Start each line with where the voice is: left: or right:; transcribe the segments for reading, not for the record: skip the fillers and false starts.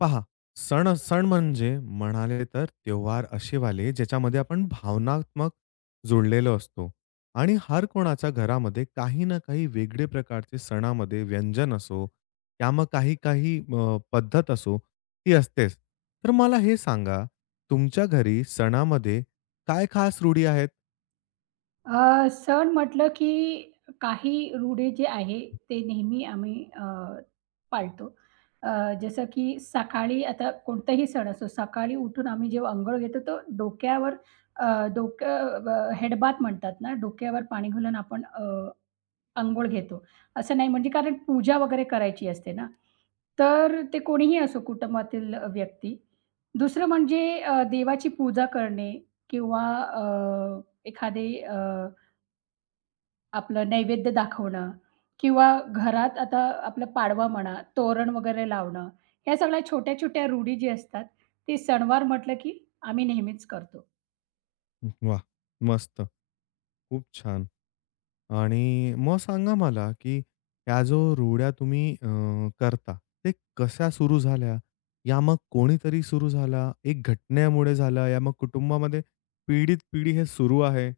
left: पहा, सण सण म्हणजे म्हणाले तर त्योहार असेवाले ज्याच्यामध्ये आपण भावनात्मक जोडलेलो असतो आणि हर कोणाच्या घरामध्ये काही ना काही वेगळे प्रकारचे सणामध्ये व्यंजन असो, या मग काही-काही पद्धत असो, ती असतेच. तर मला हे सांगा, तुमच्या घरी सणामध्ये काय खास रूढी आहेत?
right: सण म्हटलं की काही रूढी जे आहे ते नेहमी आम्ही पाळतो. अ, जसं की सकाळी आता कोणताही सण असो, सकाळी उठून आम्ही जेव्हा अंघोळ घेतो, तर डोक्यावर अ, डोकं अ, म्हणतात ना, डोक्यावर पाणी घालून आपण अंघोळ घेतो. असं नाही म्हणजे कारण पूजा वगैरे करायची असते ना, तर ते कोणीही असो कुटुंबातील व्यक्ती. दुसरं म्हणजे देवाची पूजा करणे किंवा एखादे आपलं नैवेद्य दाखवणं किंवा घरात आता आपला पाडवा म्हणा, तोरण वगैरे लावणं, ह्या सगळ्या छोट्या-छोट्या रूढी जी असतात, ती सणवार म्हटलं की आम्ही नेहमीच करतो.
left: वाह! मस्त. खूप छान. आणि मग सांगा मला, की ह्या जो रूढ्या तुम्ही करता, ते कशा सुरू झाल्या? या मग कोणीतरी सुरू झाला, एक घटनेमुळे झाला, या मग कुटुंबामध्ये पिढीत-पिढी हे सुरू आहे.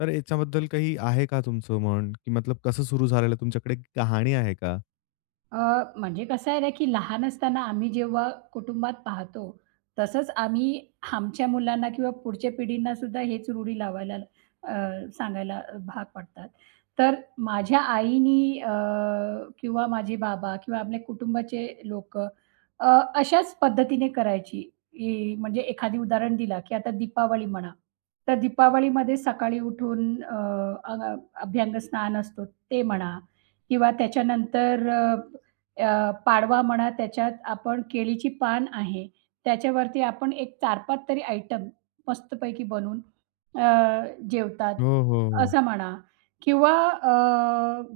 left: तर याच्याबद्दल काही आहे का तुमचं म्हण? की मतलब कसं सुरू झालेलं? तुमच्याकडे कहाणी आहे का?
right: अ, म्हणजे कसं आहे ना, की लहान असताना आम्ही जेव्हा कुटुंबात पाहतो, तसंच आम्ही आमच्या मुलांना किंवा पुढच्या पिढींना सुद्धा हेच रूढी लावायला अ, सांगायला भाग पडतात. तर माझ्या आईनी किंवा माझे बाबा किंवा आपल्या कुटुंबाचे लोक अशाच पद्धतीने करायची, की म्हणजे एखादी उदाहरण दिला, की आता दीपावली म्हणा, तर दीपावलीमध्ये सकाळी उठून अ, अ, अभ्यंगस्नान असतो ते म्हणा किंवा त्याच्यानंतर अ अ, पाडवा म्हणा त्याच्यात आपण केळीची पान आहे, त्याच्यावरती आपण एक 4-5 तरी आयटम मस्तपैकी बनवून जेवतात,
left: हो, हो, हो.
right: असं म्हणा किंवा अ,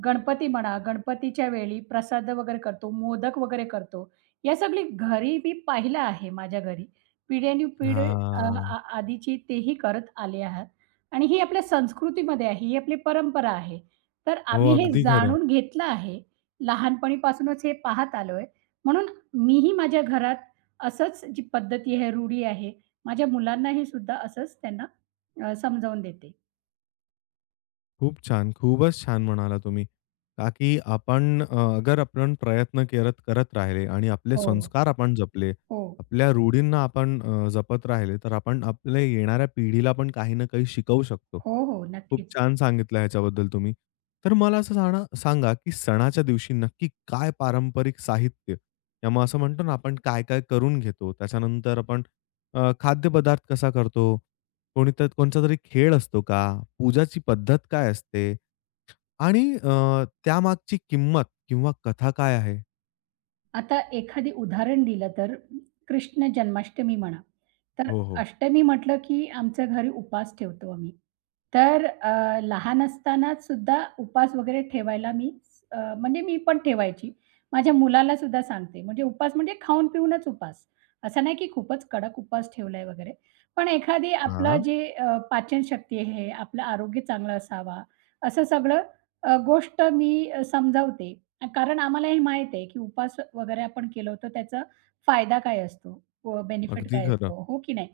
right: गणपती म्हणा, गणपतीच्या वेळी प्रसाद वगैरे करतो, मोदक वगैरे करतो. या सगळी घरी मी पाहिलं आहे माझ्या घरी. पिढ्यानुपिढ अ,
left: हां.
right: आ आधीची तेही करत आले आहात आणि ही आपल्या संस्कृतीमध्ये आहे, ही आपली परंपरा आहे. तर
left: हो,
right: आम्ही हे
left: अगदी खरं.
right: जाणून घेतलं आहे. लहानपणीपासूनच हे पाहत आलोय. म्हणून मीही माझ्या घरात असंच जी पद्धती आहे, रूढी आहे, माझ्या मुलांनाही सुद्धा असंच त्यांना समजावून देते.
left: खूप छान. खूपच छान म्हणाला तुम्ही. का की आपण अगर आपण प्रयत्न करत करत राहिले आणि आपले
right: हो,
left: संस्कार आपण जपले,
right: हो.
left: आपल्या रूढींना आपण जपत राहिले, तर आपण आपल्या येणाऱ्या पिढीला पण काही ना काही शिकवू शकतो.
right: हो, हो.
left: खूप
right: नक्कीच.
left: छान सांगितलं ह्याच्याबद्दल तुम्ही. तर मला असं सांगा सांगा, की सणाच्या दिवशी नक्की काय पारंपरिक साहित्य किंवा मग असं म्हणतो ना आपण काय-काय करून घेतो? त्याच्यानंतर आपण खाद्यपदार्थ कसा करतो? कोणी तर कोणचा तरी खेळ असतो का? पूजाची पद्धत काय असते? आणि त्यामागची किंमत किंवा कथा काय आहे?
right: आता एखादी उदाहरण दिलं तर कृष्ण जन्माष्टमी म्हणा. तर
left: हो, हो.
right: अष्टमी म्हटलं की आमच्या घरी उपास ठेवतो आम्ही. तर लहान असतानाच सुद्धा उपास वगैरे ठेवायला मी म्हणजे मी पण ठेवायची. माझ्या मुलाला सुद्धा सांगते. म्हणजे उपास म्हणजे खाऊन पिऊनच उपास. असं नाही की खूपच कडक उपास ठेवलाय वगैरे. पण एखादी आपलं
left: हां,
right: जे पाचनशक्ती आहे, आपलं आरोग्य चांगलं असावा, असं सगळं गोष्ट मी समजावते. कारण आम्हाला हे माहीत आहे, की उपवास वगैरे आपण केलो तर त्याचा फायदा काय असतो? व बेनिफिट
left: अगदी
right: काय
left: खरं.
right: असतो? हो की नाही?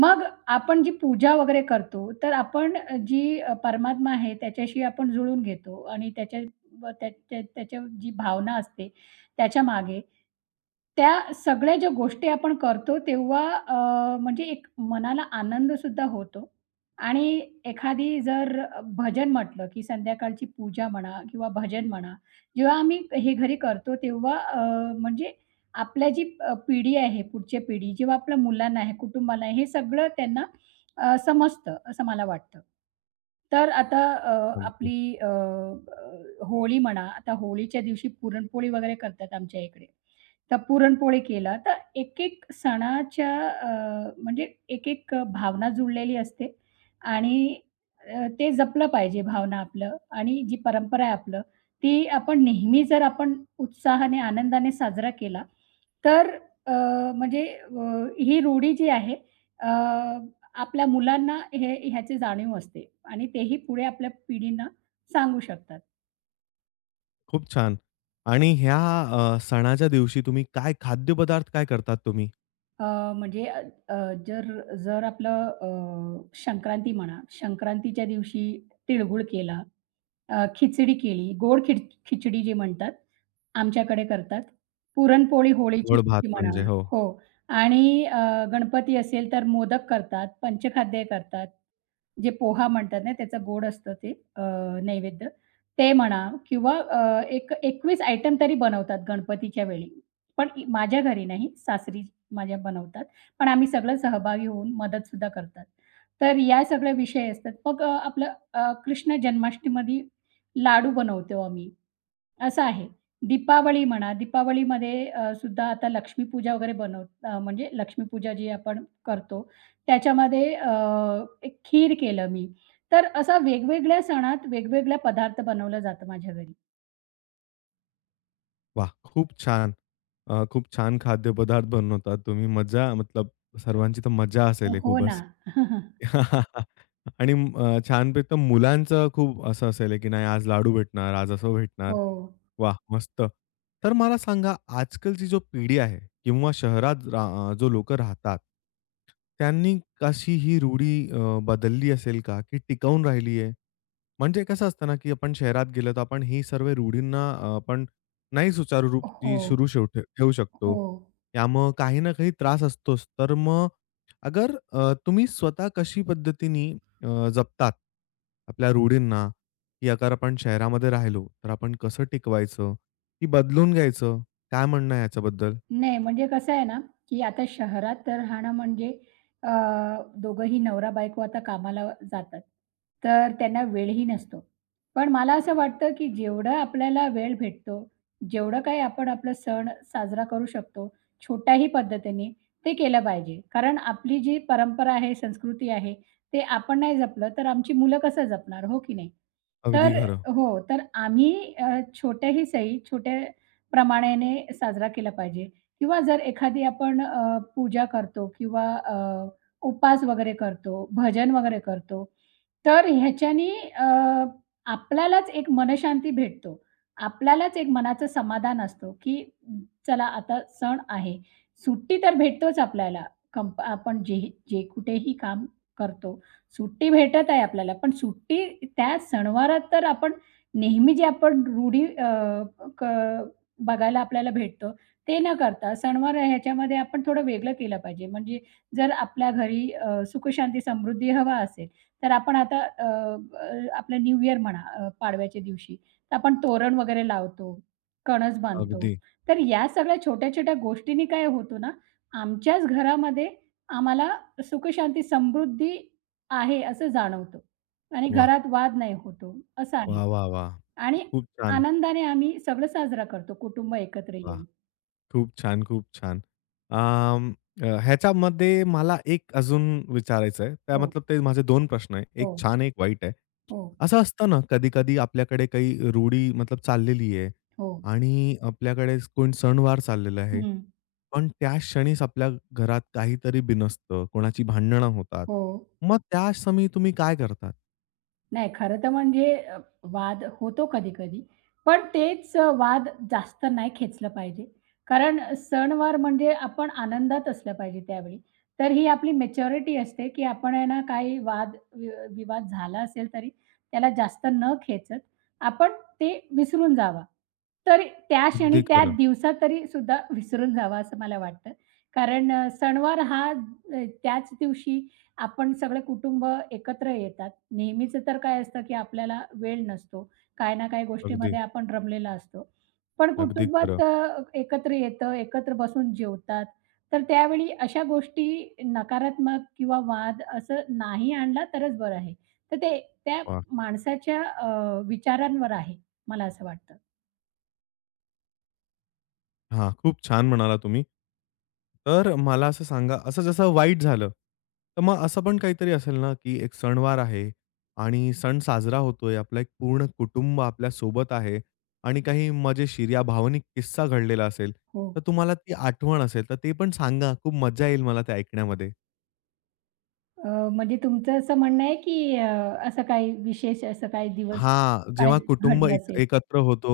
right: मग आपण जी पूजा वगैरे करतो, तर आपण जी परमात्मा आहे त्याच्याशी आपण जुळून घेतो आणि त्याच्या व त्या त्या त्याच्या जी भावना असते त्याच्यामागे, त्या सगळ्या ज्या गोष्टी आपण करतो तेव्हा म्हणजे एक मनाला आनंद सुद्धा होतो आणि एखादी जर भजन म्हटलं, की संध्याकाळची पूजा म्हणा किंवा भजन म्हणा, जेव्हा आम्ही हे घरी करतो तेव्हा म्हणजे आपल्या जी पिढी आहे, पुढची पिढी जेव्हा आपल्या मुलांना आहे, कुटुंबाला आहे, हे सगळं त्यांना समजतं, असं मला वाटतं. तर आता
left: अगदी.
right: आपली अ, अ, होळी म्हणा, आता होळीच्या दिवशी पुरणपोळी वगैरे करतात आमच्या इकडे. तर पुरणपोळी केला, तर एक-एक सणाच्या म्हणजे एक-एक भावना जुळलेली असते आणि ते जपलं पाहिजे भावना आपलं आणि जी परंपरा आहे आपलं, ती आपण नेहमी जर आपण उत्साहाने, आनंदाने साजरा केला, तर अ, म्हणजे ही रूढी जी आहे अ, आपल्या मुलांना हे ह्याची जाणीव असते आणि तेही पुढे आपल्या पिढींना सांगू शकतात.
left: खूप छान. आणि ह्या सणाच्या दिवशी तुम्ही काय खाद्यपदार्थ काय करतात तुम्ही?
right: अ, म्हणजे अ, अ, जर जर आपलं संक्रांती म्हणा, संक्रांतीच्या दिवशी तिळगुळ केला, खिचडी केली, गोड खिचडी जी म्हणतात, आमच्याकडे करतात. पुरणपोळी होळीच्या
left: गोड भात
right: दिवशी म्हणा.
left: म्हणजे? हो.
right: हो. आणि गणपती असेल तर मोदक करतात, पंचखाद्य करतात. जे पोहा म्हणतात ना, त्याचं गोड असतं ते नैवेद्य. ते म्हणा किंवा एक 21 आयटम तरी बनवतात गणपतीच्या वेळी. पण माझ्या घरी नाही, सासरी माझ्या बनवतात. पण आम्ही सगळं सहभागी होऊन मदतसुद्धा करतात. तर या सगळे विषय असतात. मग आपलं कृष्ण जन्माष्टमीमध्ये लाडू बनवतो आम्ही, असं आहे. दीपावली म्हणा, दीपावलीमध्ये सुद्धा आता लक्ष्मीपूजा वगैरे म्हणजे लक्ष्मीपूजा जी आपण करतो, त्याच्यामध्ये एक खीर केलं मी. तर असा वेगवेगळ्या सणात वेगवेगळ्या पदार्थ बनवलं जातं माझ्या घरी.
left: वाह! खूप छान. खूप छान खाद्यपदार्थ बनवतात तुम्ही. मजा मतलब सर्वांची तर मजा असेल हे
right: हो ना.
left: खूपच. आणि छानपैकी तर मुलांचं खूप असं असेल की नाही आज लाडू भेटणार, आज असं भेटणार.
right: हो.
left: वाह! मस्त. तर मला सांगा आजकालची जो पिढी आहे किंवा जो लोकं राहतात, त्यांनी कशी ही रूढी बदलली असेल का की टिकवून राहिली आहे? म्हणजे कसं असतं ना, की आपण शहरात गेलो तर आपण ही सर्व रूढींना आपण नाही सुचारू रूप
right: हो.
left: ती सुरू ठेवू शकतो.
right: हो.
left: त्यामुळं काही ना काही त्रास असतोच. तर मग अगर तुम्ही स्वतः कशी पद्धतीने जपतात आपल्या रूढींना, की अगर आपण शहरामध्ये राहिलो, तर आपण कसं टिकवायचं? की बदलून घ्यायचं? काय म्हणणं आहे याच्याबद्दल?
right: नाही, म्हणजे कसं आहे ना, की आता शहरात तर राहणं म्हणजे अ, दोघंही नवरा-बायको आता कामाला जातात. तर त्यांना वेळही नसतो. पण मला असं वाटतं, की जेवढं आपल्याला वेळ भेटतो, जेवढं काही आपण आपला सण साजरा करू शकतो, छोट्याही पद्धतीने, ते केलं पाहिजे. कारण आपली जी परंपरा आहे, संस्कृती आहे, ते आपण नाही जपलं, तर आमची मुलं कसं जपणार, हो की नाही?
left: अगदी
right: तर
left: खरं.
right: हो, तर आम्ही छोट्याही सही, छोट्या प्रमाणाने साजरा केला पाहिजे. किंवा जर एखादी आपण पूजा करतो किंवा उपवास वगैरे करतो, भजन वगैरे करतो, तर ह्याच्यानी आपल्यालाच एक मनःशांती भेटतो. आपल्यालाच एक मनाचं समाधान असतो, की चला आता सण आहे. सुट्टी तर भेटतोच आपल्याला. आपण जे जे कुठेही काम करतो, सुट्टी भेटत आहे आपल्याला. पण सुट्टी त्या सणवारात तर आपण नेहमी जे आपण रूढी अ, क बघायला आपल्याला भेटतो, ते न करता सणवार ह्याच्यामध्ये आपण थोडं वेगळं केलं पाहिजे. म्हणजे जर आपल्या घरी सुखशांती, समृद्धी हवा असेल, तर आपण आता अ, अ, आपलं न्यू इयर म्हणा पाडव्याच्या दिवशी, तर आपण तोरण वगैरे लावतो, कणस बांधतो.
left: अगदी.
right: तर या सगळ्या छोट्या-छोट्या गोष्टींनी काय होतो ना, आमच्याच घरामध्ये आम्हाला सुखशांती, समृद्धी आहे असं जाणवतं आणि
left: वाह!
right: घरात वाद नाही होतो, असं आहे.
left: वाह, वाह, वाह!
right: आणि
left: खूप छान.
right: आनंदाने आम्ही सगळं साजरा करतो कुटुंब एकत्र
left: वाह!
right: येऊन.
left: खूप छान, खूप छान. अं, ह्याच्यामध्ये मला एक अजून विचारायचं आहे. त्या
right: हो.
left: मतलब ते माझे दोन प्रश्न आहे. एक
right: हो,
left: छान, एक वाईट आहे.
right: हो,
left: असं असतं ना, कधी-कधी आपल्याकडे काही रूढी मतलब चाललेली आहे
right: हो.
left: आणि आपल्याकडे कोण सणवार चाललेला आहे.
right: हं.
left: पण त्या क्षणीच आपल्या घरात काहीतरी बिनसतं, कोणाची भांडणं होतात.
right: हो.
left: मग त्या क्षणी तुम्ही काय करतात?
right: नाही, खरं तर म्हणजे वाद होतो कधी-कधी. पण तेच वाद जास्त नाही खेचलं पाहिजे. कारण सणवार म्हणजे आपण आनंदात असलं पाहिजे त्यावेळी. तर ही आपली मॅच्युरिटी असते, की आपण आहे ना काही वाद विवाद झाला असेल तरी त्याला जास्त न खेचत आपण ते विसरून जावा. तरी त्या क्षणी,
left: अगदी
right: त्या
left: खरं.
right: दिवसात तरी सुद्धा विसरून जावा असं मला वाटतं. कारण सणवार हा त्याच दिवशी आपण सगळे कुटुंब एकत्र येतात. नेहमीच तर काय असतं, की आपल्याला वेळ नसतो. काय ना काही
left: अगदी,
right: गोष्टीमध्ये आपण रमलेला असतो. पण
left: अगदी
right: कुटुंबात
left: खरं.
right: एकत्र येतं, एकत्र बसून जेवतात. तर त्यावेळी अशा गोष्टी नकारात्मक किंवा वाद असं नाही आणला तरच बरं आहे. तर ते त्या
left: वाह!
right: माणसाच्या विचारांवर आहे, मला असं वाटतं.
left: हां, खूप छान म्हणाला तुम्ही. तर मला असं सांगा, असं जसं वाईट झालं, तर मग असं पण काहीतरी असेल ना, की एक सणवार आहे आणि सण साजरा होतोय. आपलं एक पूर्ण कुटुंब आपल्या सोबत आहे आणि काही मजेशीर या भावनिक किस्सा घडलेला असेल,
right: हो.
left: तर तुम्हाला ती आठवण असेल, तर ते पण सांगा. खूप मजा येईल मला ते ऐकण्यामध्ये.
right: म्हणजे तुमचं असं म्हणणं आहे, की असं काही विशेष असं काही दिवस
left: हां,
right: काय
left: जेव्हा कुटुंब
right: घडलं
left: एक
right: असेल?
left: एकत्र होतो,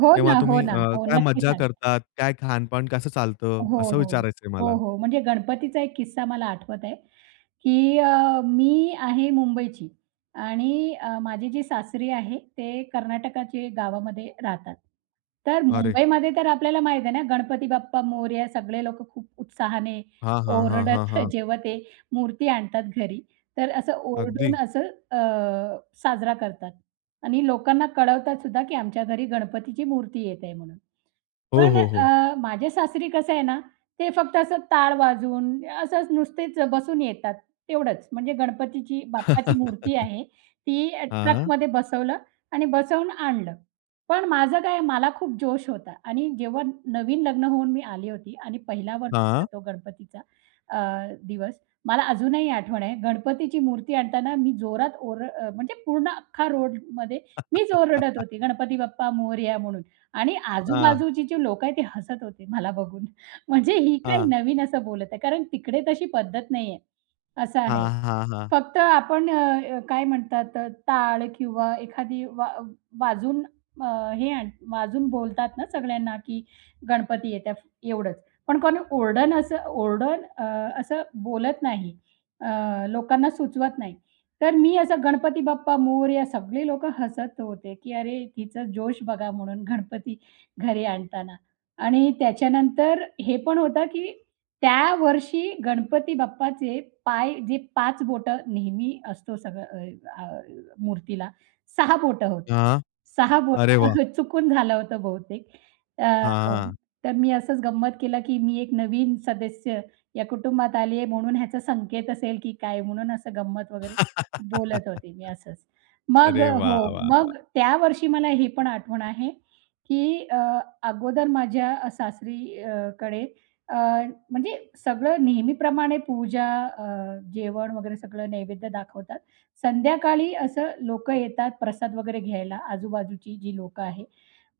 right: हो
left: तेव्हा
right: ना, हो
left: तुम्ही
right: ना. हो,
left: काय
right: नक्की
left: मज्जा
right: सांगा.
left: करतात? काय खानपान कसं चालतं?
right: हो,
left: असं
right: हो.
left: विचारायचंय
right: हो,
left: मला.
right: हो. म्हणजे गणपतीचा एक किस्सा मला आठवत आहे, की मी आहे मुंबईची आणि माझी जी सासरी आहे ते कर्नाटकाचे गावामध्ये राहतात. तर
left: अरे!
right: मुंबईमध्ये तर आपल्याला माहीत आहे ना, गणपती बाप्पा मोरया सगळे लोकं खूप उत्साहाने
left: हां, हां, हां,
right: ओरडत
left: हां, हां.
right: जेव्हा ते मूर्ती आणतात घरी, तर असं
left: अगदी.
right: ओरडून असं अ, साजरा करतात आणि लोकांना कळवतात सुद्धा, की आमच्या घरी गणपतीची मूर्ती येत आहे म्हणून.
left: हो,
right: पण
left: हो, हो.
right: माझ्या सासरी कसं आहे ना, ते फक्त असं टाळ वाजवून असंच नुसतेच बसून येतात तेवढंच. म्हणजे गणपतीची बाप्पाची मूर्ती आहे, ती
left: हां,
right: ट्रकमध्ये बसवलं आणि बसवून आणलं. पण माझं काय मला खूप जोश होता आणि जेव्हा नवीन लग्न होऊन मी आली होती आणि पहिला वर्ष होता
left: हां,
right: तो गणपतीचा दिवस. मला अजूनही आठवण आहे गणपतीची मूर्ती आणताना मी जोरात म्हणजे पूर्ण अख्खा रोडमध्ये मीच ओरडत होती, "गणपती बाप्पा मोरया" म्हणून. आणि
left: हां,
right: आजूबाजूची जी लोकं आहेत, ते हसत होते मला बघून. म्हणजे ही काय
left: हां,
right: नवीन असं बोलत आहे. कारण तिकडे तशी पद्धत नाहीये, असं आहे.
left: हां, हां, हां,
right: फक्त आपण काय म्हणतात टाळ किंवा एखादी वाजून अ, हे आण वाजून बोलतात ना सगळ्यांना, की गणपती येत्या एवढंच. पण कोणी असं ओरडून असं बोलत नाही. अ, लोकांना सुचवत नाही. तर मी असं गणपती बाप्पा मोरया सगळे लोकं हसत होते, की "अरे हिचा जोश बघा" म्हणून गणपती घरी आणताना. आणि त्याच्यानंतर हे पण होतं, की त्या वर्षी गणपती बाप्पाचे पाय जे 5 बोटं नेहमी असतो सगळं मूर्तीला 6 बोटं होत.
left: हां.
right: 6 बोटं
left: अरे वाह!
right: चुकून झालं होतं बहुतेक. अ,
left: हां.
right: तर मी असंच गंमत केलं, की मी एक नवीन सदस्य या कुटुंबात आली आहे म्हणून ह्याचा संकेत असेल, की काय म्हणून असं गंमत वगैरे बोलत होते मी असंच. मग
left: अरे
right: हो,
left: वाह, वाह, वाह!
right: मग त्या वर्षी मला हे पण आठवण आहे, की अगोदर माझ्या सासरी कडे अ, म्हणजे सगळं नेहमीप्रमाणे पूजा, अ, जेवण वगैरे सगळं नैवेद्य दाखवतात. संध्याकाळी असं लोकं येतात प्रसाद वगैरे घ्यायला, आजूबाजूची जी लोकं आहे.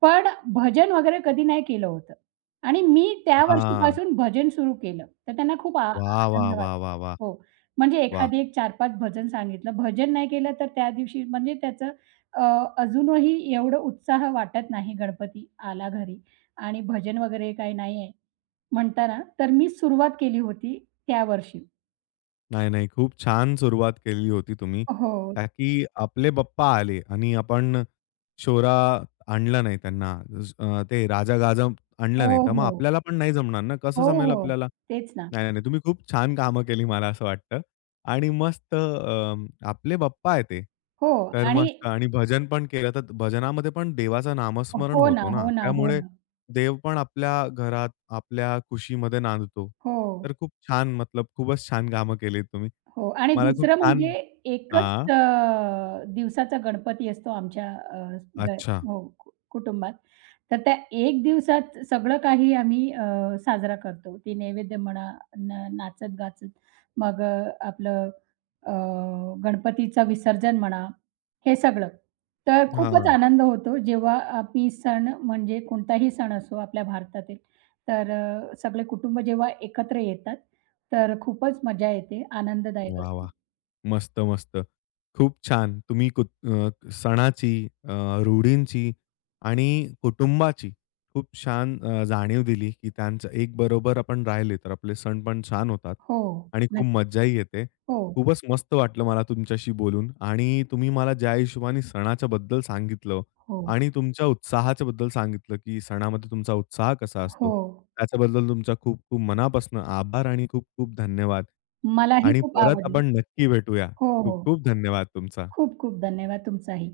right: पण भजन वगैरे कधी नाही केलं होतं आणि मी त्या
left: हां.
right: वर्षीपासून भजन सुरू केलं. तर त्यांना खूप आ
left: वाह, वाह,
right: आनंद
left: वाह,
right: वाटला.
left: वाह, वाह,
right: हो. म्हणजे
left: वाह!
right: एखादी एक 4-5 भजन सांगितलं. भजन नाही केलं तर त्या दिवशी म्हणजे त्याचं अ, अजूनही एवढं उत्साह वाटत नाही गणपती आला घरी आणि भजन वगैरे काही नाहीये. म्हणता ना, तर मी सुरुवात केली होती त्या वर्षी.
left: नाही, नाही. खूप छान सुरुवात केली होती तुम्ही.
right: हो.
left: का की आपले पप्पा आले आणि आपण शोरा आणला नाही त्यांना. ते राजा गाजा आणलं
right: हो,
left: नाही. तर मग
right: हो.
left: आपल्याला पण नाही जमणार ना.
right: हो,
left: कसं जमेल
right: हो.
left: आपल्याला?
right: तेच ना.
left: नाही, नाही. तुम्ही खूप छान कामं केली मला असं वाटतं. आणि मस्त आपले पप्पा आहे ते.
right: हो
left: तर
right: आणि
left: मस्त आणि भजन पण केलं. तर भजनामध्ये पण देवाचं नामस्मरण
right: हो ना,
left: होतो ना.
right: हो ना, हो
left: त्यामुळे
right: ना.
left: देव पण आपल्या घरात, आपल्या खुशीमध्ये नांदतो.
right: हो.
left: तर खूप छान मतलब खूपच छान कामं केलीत तुम्ही.
right: हो आणि
left: मला खूप
right: दुसरं
left: छान
right: म्हणजे एकच
left: हां,
right: दिवसाचा गणपती असतो आमच्या अ, ग
left: अच्छा.
right: हो, कुटुंबात. तर त्या एक दिवसात सगळं काही आम्ही साजरा करतो. ती नैवेद्य म्हणा, नाचत-गाचत मग आपलं अ, गणपतीचं विसर्जन म्हणा, हे सगळं. तर खूपच
left: हां.
right: आनंद होतो जेव्हा आम्ही सण म्हणजे कोणताही सण असो आपल्या भारतातील, तर सगळे कुटुंब जेव्हा एकत्र येतात तर खूपच मजा येते, आनंददायक
left: वाह!
right: असतो.
left: वाह! मस्त, मस्त. खूप छान. सणाची, अ, रूढींची आणि कुटुंबाची खूप छान जाणीव दिली, की त्यांचं एक बरोबर आपण राहिले, तर आपले सण पण छान होतात
right: हो,
left: आणि खूप
right: नक्कीच.
left: मज्जाही येते.
right: हो,
left: खूपच मस्त वाटलं मला तुमच्याशी बोलून आणि तुम्ही मला ज्या हिशोबाने सणाच्याबद्दल सांगितलं
right: हो,
left: आणि तुमच्या उत्साहाच्या बद्दल सांगितलं, की सणामध्ये तुमचा उत्साह कसा
right: हो.
left: असतो. त्याच्याबद्दल तुमचा खूप-खूप मनापासून आभार आणि खूप-खूप धन्यवाद.
right: मलाही
left: आणि
right: खूप
left: परत
right: आवडलं.
left: आपण नक्की भेटूया.
right: हो, हो.
left: खूप-खूप धन्यवाद तुमचा.
right: खूप खूप धन्यवाद तुमचाही.